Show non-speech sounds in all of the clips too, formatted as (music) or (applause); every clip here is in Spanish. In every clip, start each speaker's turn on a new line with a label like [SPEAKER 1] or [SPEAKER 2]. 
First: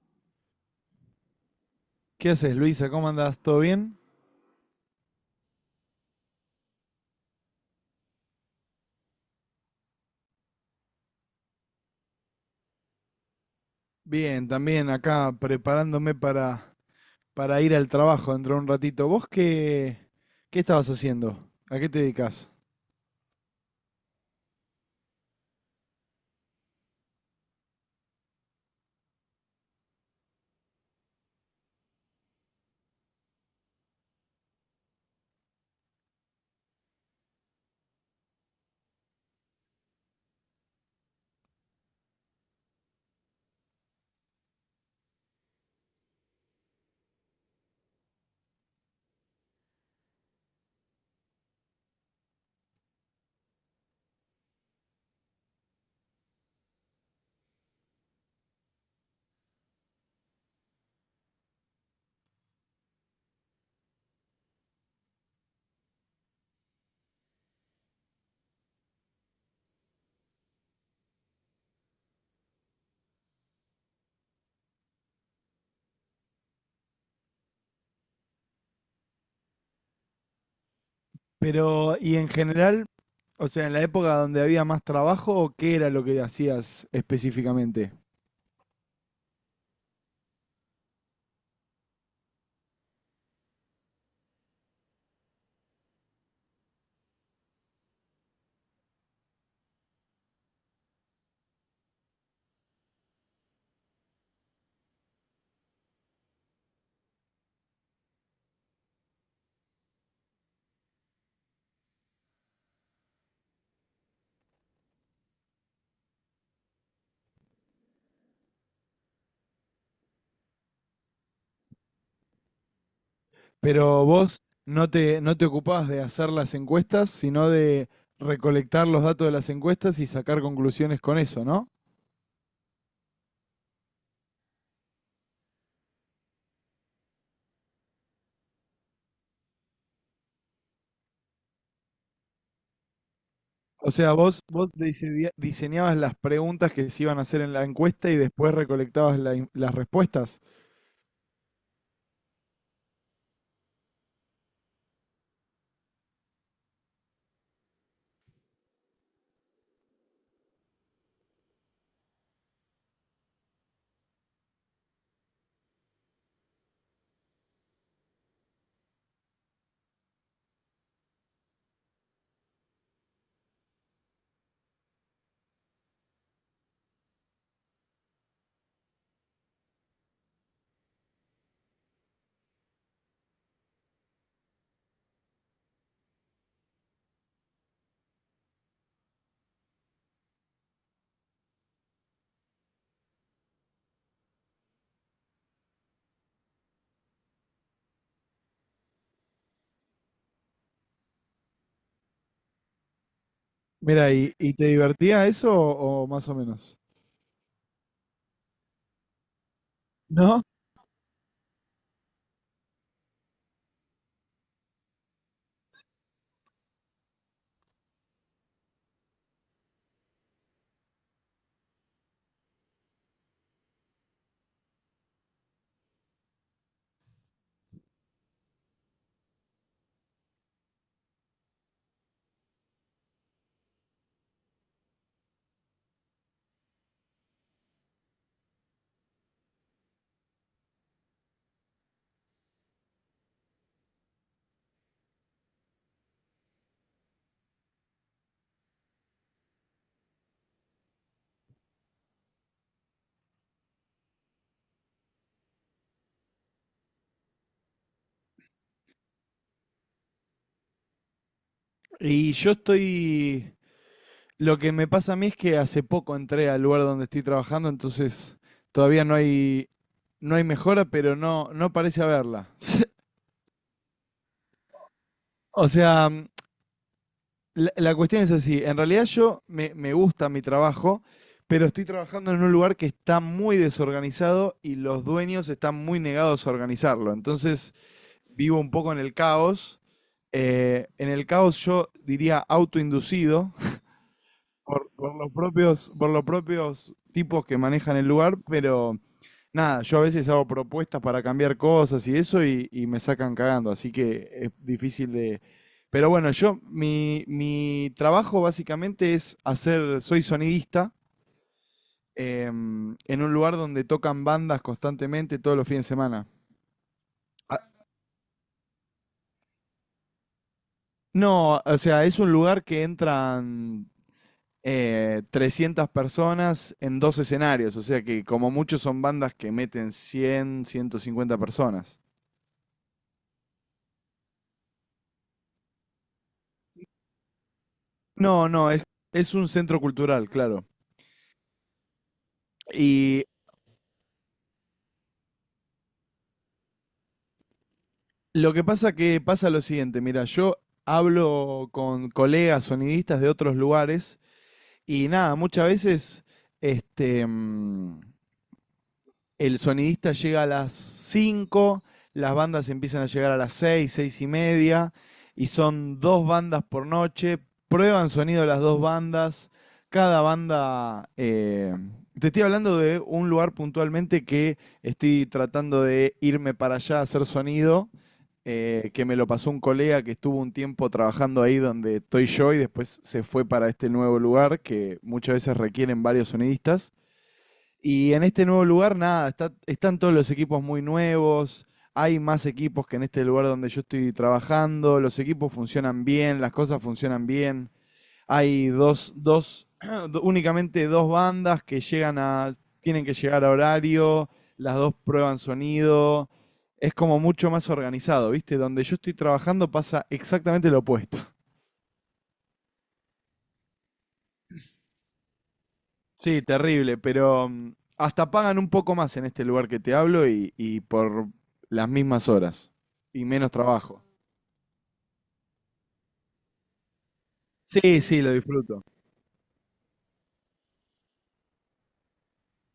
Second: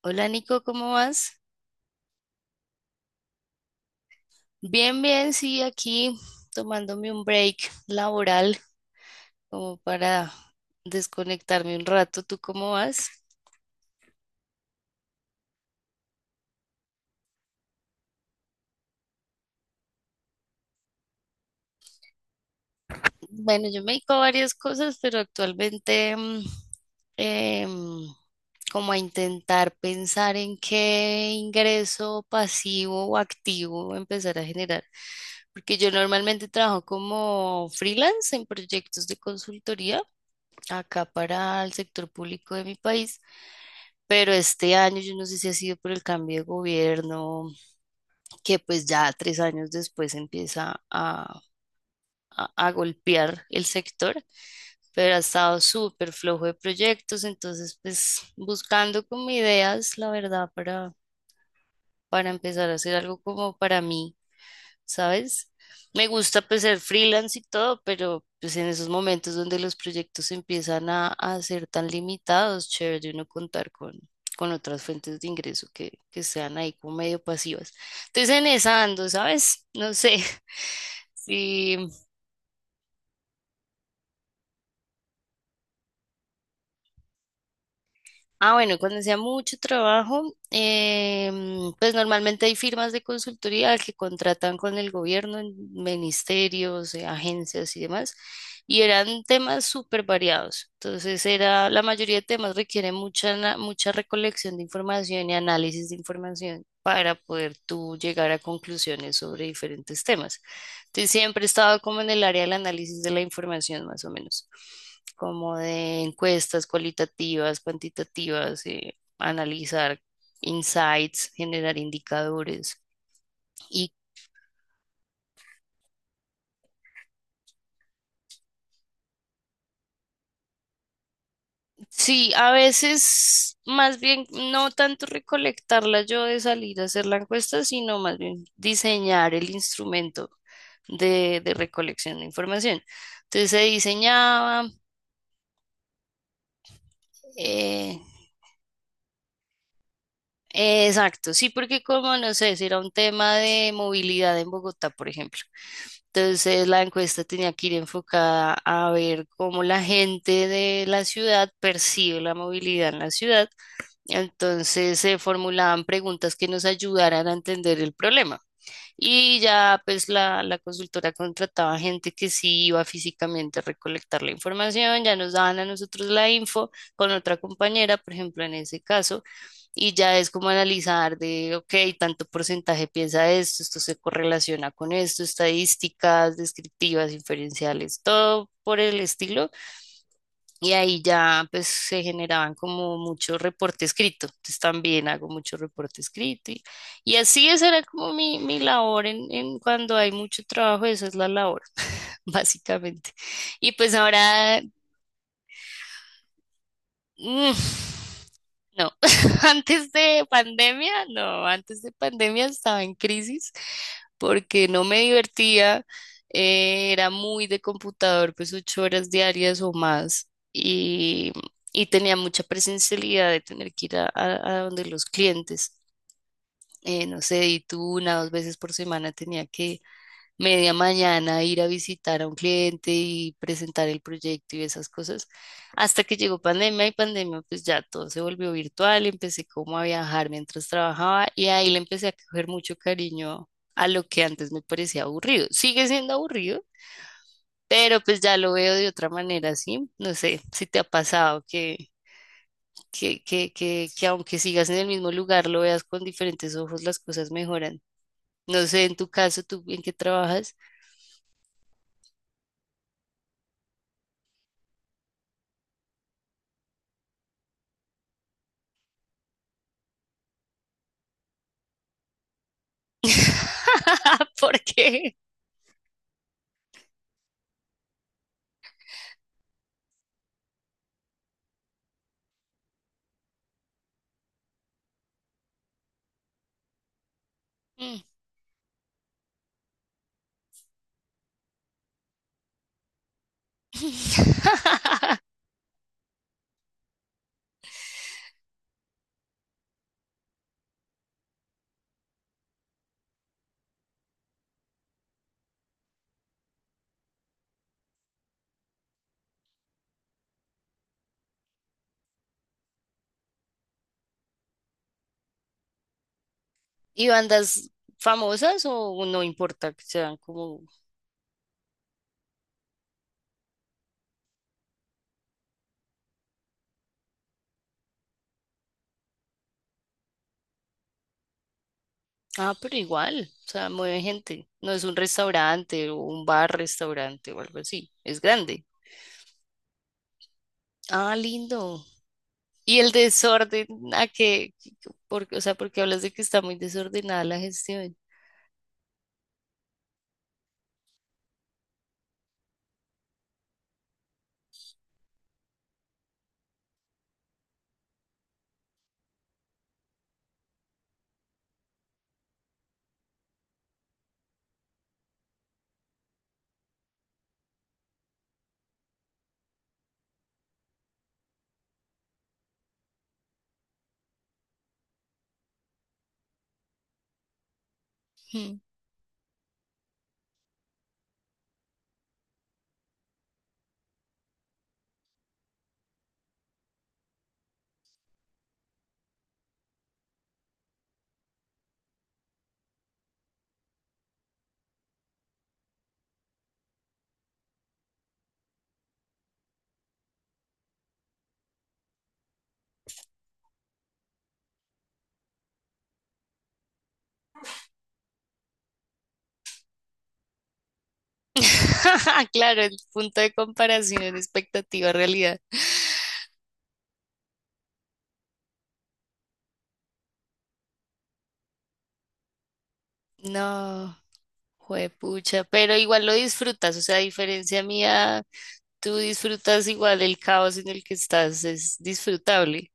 [SPEAKER 1] Hola Nico, ¿cómo vas?
[SPEAKER 2] ¿Qué haces, Luisa? ¿Cómo andás? ¿Todo bien?
[SPEAKER 1] Bien, bien, sí, aquí tomándome un break laboral como para desconectarme un rato. ¿Tú cómo vas?
[SPEAKER 2] Bien, también acá preparándome para ir al trabajo dentro de un ratito. ¿Vos qué estabas haciendo? ¿A qué te dedicas?
[SPEAKER 1] Bueno, yo me dedico a varias cosas, pero actualmente em, como a intentar pensar en qué ingreso pasivo o activo empezar a generar. Porque yo normalmente trabajo como freelance en proyectos de consultoría acá para el sector público de mi país, pero este año yo no sé si ha sido por el cambio de gobierno, que pues ya 3 años después empieza a golpear el sector, pero ha estado súper flojo de proyectos, entonces pues buscando como ideas, la verdad, para empezar a hacer algo como para mí, ¿sabes? Me gusta pues ser freelance y todo, pero pues en esos momentos donde los proyectos empiezan a ser tan limitados, chévere de uno contar con otras fuentes de ingreso que sean ahí como medio pasivas. Entonces en esa ando, ¿sabes? No sé (laughs) si.
[SPEAKER 2] Pero, y en general, o sea, en la época donde había más trabajo, ¿qué era lo que hacías específicamente?
[SPEAKER 1] Ah, bueno, cuando sea mucho trabajo, pues normalmente hay firmas de consultoría que contratan con el gobierno, en ministerios, agencias y demás, y eran temas súper variados. Entonces, era, la mayoría de temas requiere mucha, mucha recolección de información y análisis de información para poder tú llegar a conclusiones sobre diferentes temas. Sí, siempre he estado como en el área del análisis de la información, más o menos, como de encuestas cualitativas, cuantitativas, analizar insights, generar indicadores. Y
[SPEAKER 2] Pero vos no te ocupabas de hacer las encuestas, sino de recolectar los datos de las encuestas y sacar conclusiones con eso, ¿no?
[SPEAKER 1] sí, a veces más bien no tanto recolectarla yo de salir a hacer la encuesta, sino más bien diseñar el instrumento de recolección de información. Entonces se
[SPEAKER 2] O sea, vos,
[SPEAKER 1] diseñaba,
[SPEAKER 2] vos diseña- diseñabas las preguntas que se iban a hacer en la
[SPEAKER 1] eh,
[SPEAKER 2] encuesta y después recolectabas las respuestas.
[SPEAKER 1] exacto, sí, porque como no sé, si era un tema de movilidad en Bogotá, por ejemplo. Entonces la encuesta tenía que ir enfocada a ver cómo la gente de la ciudad percibe la movilidad en la ciudad. Entonces se formulaban preguntas que nos ayudaran a entender el problema. Y ya pues la consultora contrataba gente que sí iba físicamente a recolectar la información, ya nos daban a nosotros la info con otra compañera, por ejemplo, en ese caso, y ya es como analizar de, ok, tanto porcentaje piensa esto, esto se correlaciona con esto, estadísticas descriptivas, inferenciales, todo por el estilo. Y ahí ya pues se generaban como mucho reporte escrito. Entonces también hago mucho reporte escrito. Y así esa era como mi labor en cuando hay mucho trabajo, esa es la labor, (laughs) básicamente. Y pues
[SPEAKER 2] Mira, ¿y
[SPEAKER 1] ahora.
[SPEAKER 2] te divertía eso o más o menos?
[SPEAKER 1] Mm, no, (laughs) antes de
[SPEAKER 2] No,
[SPEAKER 1] pandemia, no, antes de pandemia estaba en crisis porque no me divertía, era muy de computador, pues 8 horas diarias o más y tenía mucha presencialidad de tener que ir a donde los clientes, no sé, y tú una dos veces por semana tenía que media mañana ir a visitar a un cliente y presentar el proyecto y esas cosas. Hasta que llegó pandemia y pandemia, pues ya todo se volvió virtual, empecé como a viajar mientras trabajaba y ahí le empecé a coger mucho cariño a lo que antes me parecía aburrido. Sigue siendo aburrido, pero pues ya lo veo de otra manera, ¿sí? No sé si te ha pasado que... Que aunque sigas en el mismo lugar, lo veas con diferentes ojos, las cosas mejoran. No sé, en tu caso, ¿tú en qué trabajas?
[SPEAKER 2] y yo estoy... Lo que me pasa a mí es que hace poco entré al lugar donde estoy trabajando, entonces todavía no hay mejora, pero no, no parece haberla. (laughs)
[SPEAKER 1] (laughs) ¿Por qué?
[SPEAKER 2] O sea, la cuestión es así. En realidad me gusta mi trabajo, pero estoy trabajando en un lugar que está muy desorganizado y los dueños están muy negados a organizarlo. Entonces
[SPEAKER 1] Mm.
[SPEAKER 2] vivo un poco en el caos. En el caos yo diría autoinducido,
[SPEAKER 1] (laughs)
[SPEAKER 2] por los propios tipos que manejan el lugar, pero nada, yo a veces hago propuestas para cambiar cosas y eso y me sacan cagando, así que es difícil de... Pero bueno, yo, mi trabajo básicamente es hacer, soy sonidista, en un lugar donde tocan bandas constantemente todos los fines de semana.
[SPEAKER 1] ¿Y
[SPEAKER 2] Ah,
[SPEAKER 1] bandas famosas o no importa que sean como...
[SPEAKER 2] no, o sea, es un lugar que entran, 300 personas en dos escenarios, o sea que como mucho son bandas que meten cien, ciento cincuenta personas.
[SPEAKER 1] Ah, pero igual, o sea, mueve gente. No es un restaurante o un bar restaurante o algo así. Es
[SPEAKER 2] No,
[SPEAKER 1] grande.
[SPEAKER 2] no, es un centro cultural, claro.
[SPEAKER 1] Ah, lindo. ¿Y el
[SPEAKER 2] Y
[SPEAKER 1] desorden? ¿A qué? Porque, o sea, porque hablas de que está muy desordenada la gestión.
[SPEAKER 2] lo que pasa lo siguiente, mira, yo hablo con colegas sonidistas de otros lugares y nada, muchas veces este, mm, el sonidista llega a las 5, las bandas empiezan a llegar a las 6, 6 y media, y son dos bandas por noche, prueban sonido las dos bandas, cada banda... te estoy hablando de un lugar puntualmente que estoy tratando de irme para allá a hacer sonido,
[SPEAKER 1] Mm.
[SPEAKER 2] que me lo pasó un colega que estuvo un tiempo trabajando ahí donde estoy yo y después se fue para este nuevo lugar que muchas veces requieren varios sonidistas. Y en este nuevo lugar, nada, están todos los equipos muy nuevos, hay más equipos que en este lugar donde yo estoy trabajando, los equipos funcionan bien, las cosas funcionan bien, hay dos (clears throat) únicamente dos bandas que llegan a, tienen que llegar a horario, las dos prueban sonido, es como mucho más organizado, ¿viste? Donde yo estoy trabajando pasa exactamente lo opuesto.
[SPEAKER 1] (laughs) Claro, el punto de comparación, expectativa, realidad.
[SPEAKER 2] Sí, terrible, pero hasta pagan un poco más en este lugar que te hablo y por las mismas horas y menos
[SPEAKER 1] No.
[SPEAKER 2] trabajo.
[SPEAKER 1] Juepucha, pero igual lo disfrutas, o sea, a diferencia
[SPEAKER 2] Sí,
[SPEAKER 1] mía,
[SPEAKER 2] sí, lo disfruto.
[SPEAKER 1] tú disfrutas igual el caos en el que estás, es disfrutable,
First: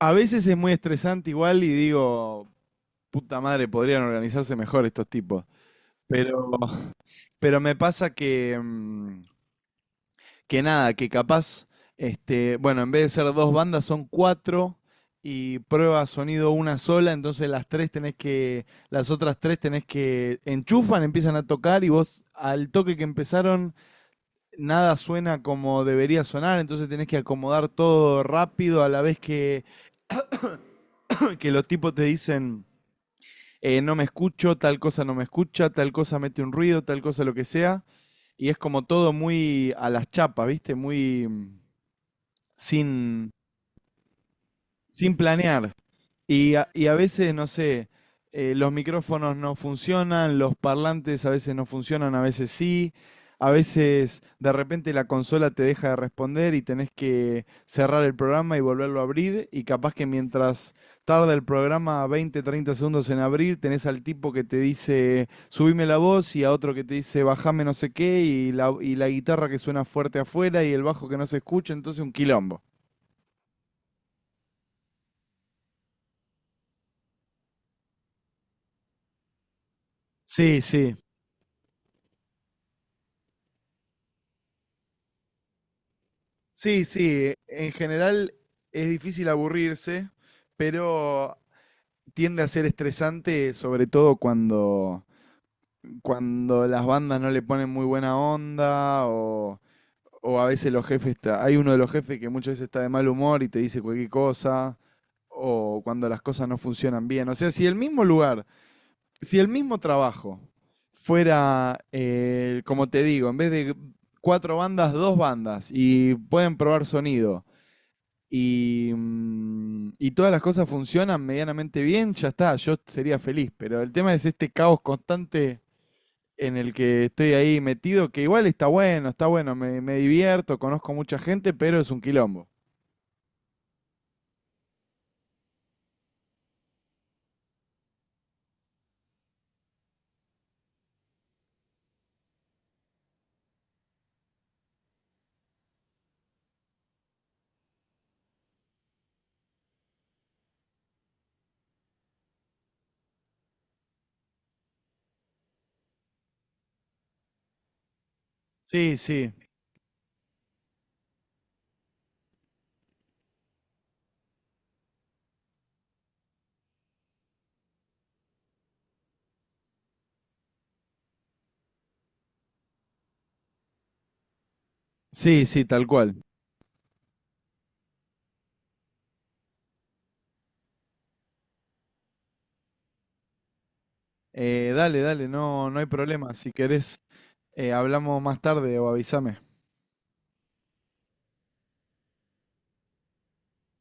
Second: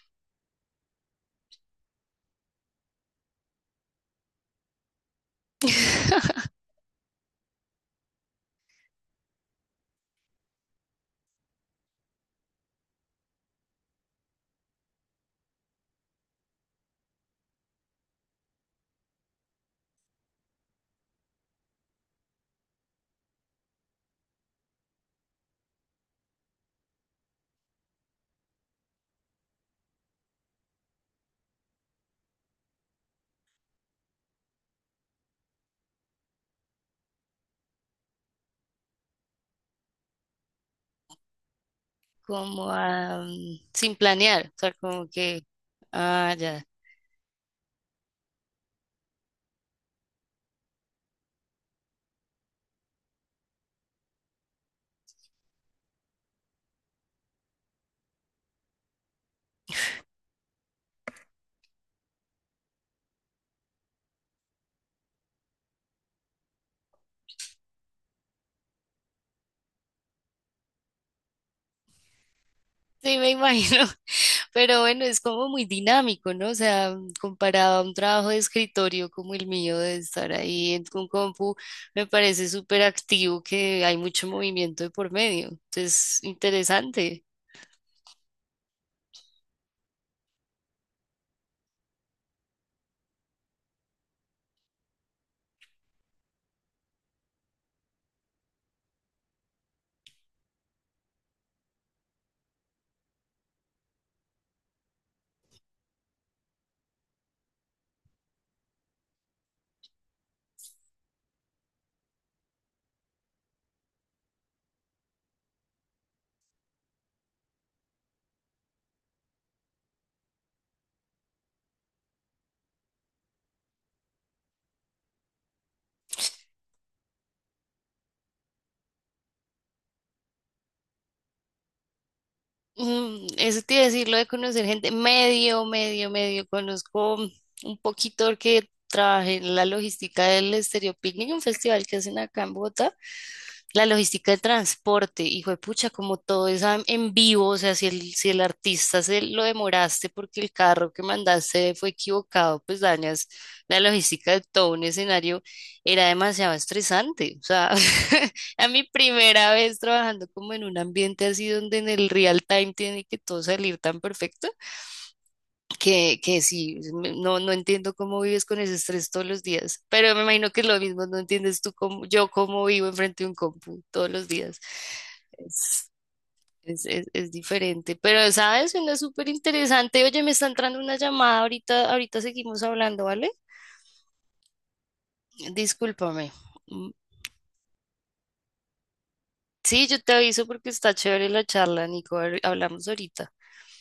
[SPEAKER 2] A veces es muy estresante igual y digo, puta madre, podrían organizarse mejor estos tipos. Pero, (laughs) pero me pasa que nada, que capaz, bueno, en vez de ser dos bandas son cuatro y prueba sonido una sola, entonces las otras tres tenés que enchufan, empiezan a tocar y vos al toque que empezaron nada suena como debería sonar, entonces tenés que acomodar todo rápido a la vez que los tipos te dicen, no me escucho, tal cosa no me escucha, tal cosa mete un ruido, tal cosa lo que sea. Y es como todo muy a las chapas, ¿viste? Muy,
[SPEAKER 1] como ah,
[SPEAKER 2] sin,
[SPEAKER 1] sin planear, o sea, como
[SPEAKER 2] sin
[SPEAKER 1] que,
[SPEAKER 2] planear.
[SPEAKER 1] ah, ya,
[SPEAKER 2] Y a veces, no sé, los micrófonos no funcionan, los parlantes a veces no funcionan, a veces sí. A veces de repente la consola te deja de responder y tenés que cerrar el programa y volverlo a abrir. Y capaz que mientras tarda el programa 20, 30 segundos en abrir, tenés al tipo que te dice subime la voz y a otro que te dice bajame no sé qué y la guitarra que suena fuerte afuera y el bajo que no se escucha. Entonces un quilombo.
[SPEAKER 1] sí, me imagino, (laughs) pero bueno, es como muy dinámico, ¿no? O sea, comparado a un trabajo de escritorio como el mío, de estar
[SPEAKER 2] Sí,
[SPEAKER 1] ahí en
[SPEAKER 2] sí.
[SPEAKER 1] un compu, me parece súper activo que hay mucho movimiento de por medio, entonces,
[SPEAKER 2] Sí,
[SPEAKER 1] interesante.
[SPEAKER 2] sí, en general es difícil aburrirse, pero tiende a ser estresante, sobre todo cuando las bandas no le ponen muy buena onda o a veces los jefes, está, hay uno de los jefes que muchas veces está de mal humor y te dice cualquier cosa, o cuando las cosas no funcionan bien. O sea, si el mismo lugar, si el mismo trabajo fuera, como te digo, en vez de cuatro bandas, dos bandas y pueden probar sonido y, y todas las cosas funcionan medianamente bien, ya está, yo sería feliz, pero el tema es este caos constante en el que estoy ahí metido, que igual está bueno, me divierto, conozco mucha gente, pero es un quilombo.
[SPEAKER 1] Mm, eso te iba a decir, lo de conocer gente, medio, medio, medio, conozco un poquito que trabajé en la logística del Estéreo Picnic, un festival que hacen acá en Bogotá, la logística del transporte, hijo de pucha, como todo es en vivo, o sea, si el, si el artista se lo demoraste porque el carro que mandaste fue equivocado, pues dañas la logística de todo un escenario, era demasiado estresante, o sea, (laughs) a mi
[SPEAKER 2] Sí, sí,
[SPEAKER 1] primera vez trabajando como en un ambiente así donde en el real time tiene que todo salir tan perfecto, que sí, no, no entiendo cómo vives con ese estrés todos los días, pero me imagino que es lo mismo, no entiendes tú cómo, yo cómo vivo enfrente de un compu todos los días.
[SPEAKER 2] sí, sí, tal
[SPEAKER 1] Es,
[SPEAKER 2] cual.
[SPEAKER 1] es diferente, pero sabes, suena súper interesante. Oye, me está entrando una llamada, ahorita, ahorita seguimos hablando, ¿vale?
[SPEAKER 2] Dale, dale, no, no hay
[SPEAKER 1] Discúlpame.
[SPEAKER 2] problema, si
[SPEAKER 1] Mm,
[SPEAKER 2] querés, hablamos más tarde o avísame.
[SPEAKER 1] sí, yo te aviso porque está chévere la charla, Nico. A ver, hablamos ahorita.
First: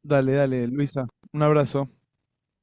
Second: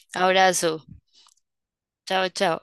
[SPEAKER 2] Dale, dale,
[SPEAKER 1] Abrazo.
[SPEAKER 2] Luisa, un abrazo.
[SPEAKER 1] Chao, chao.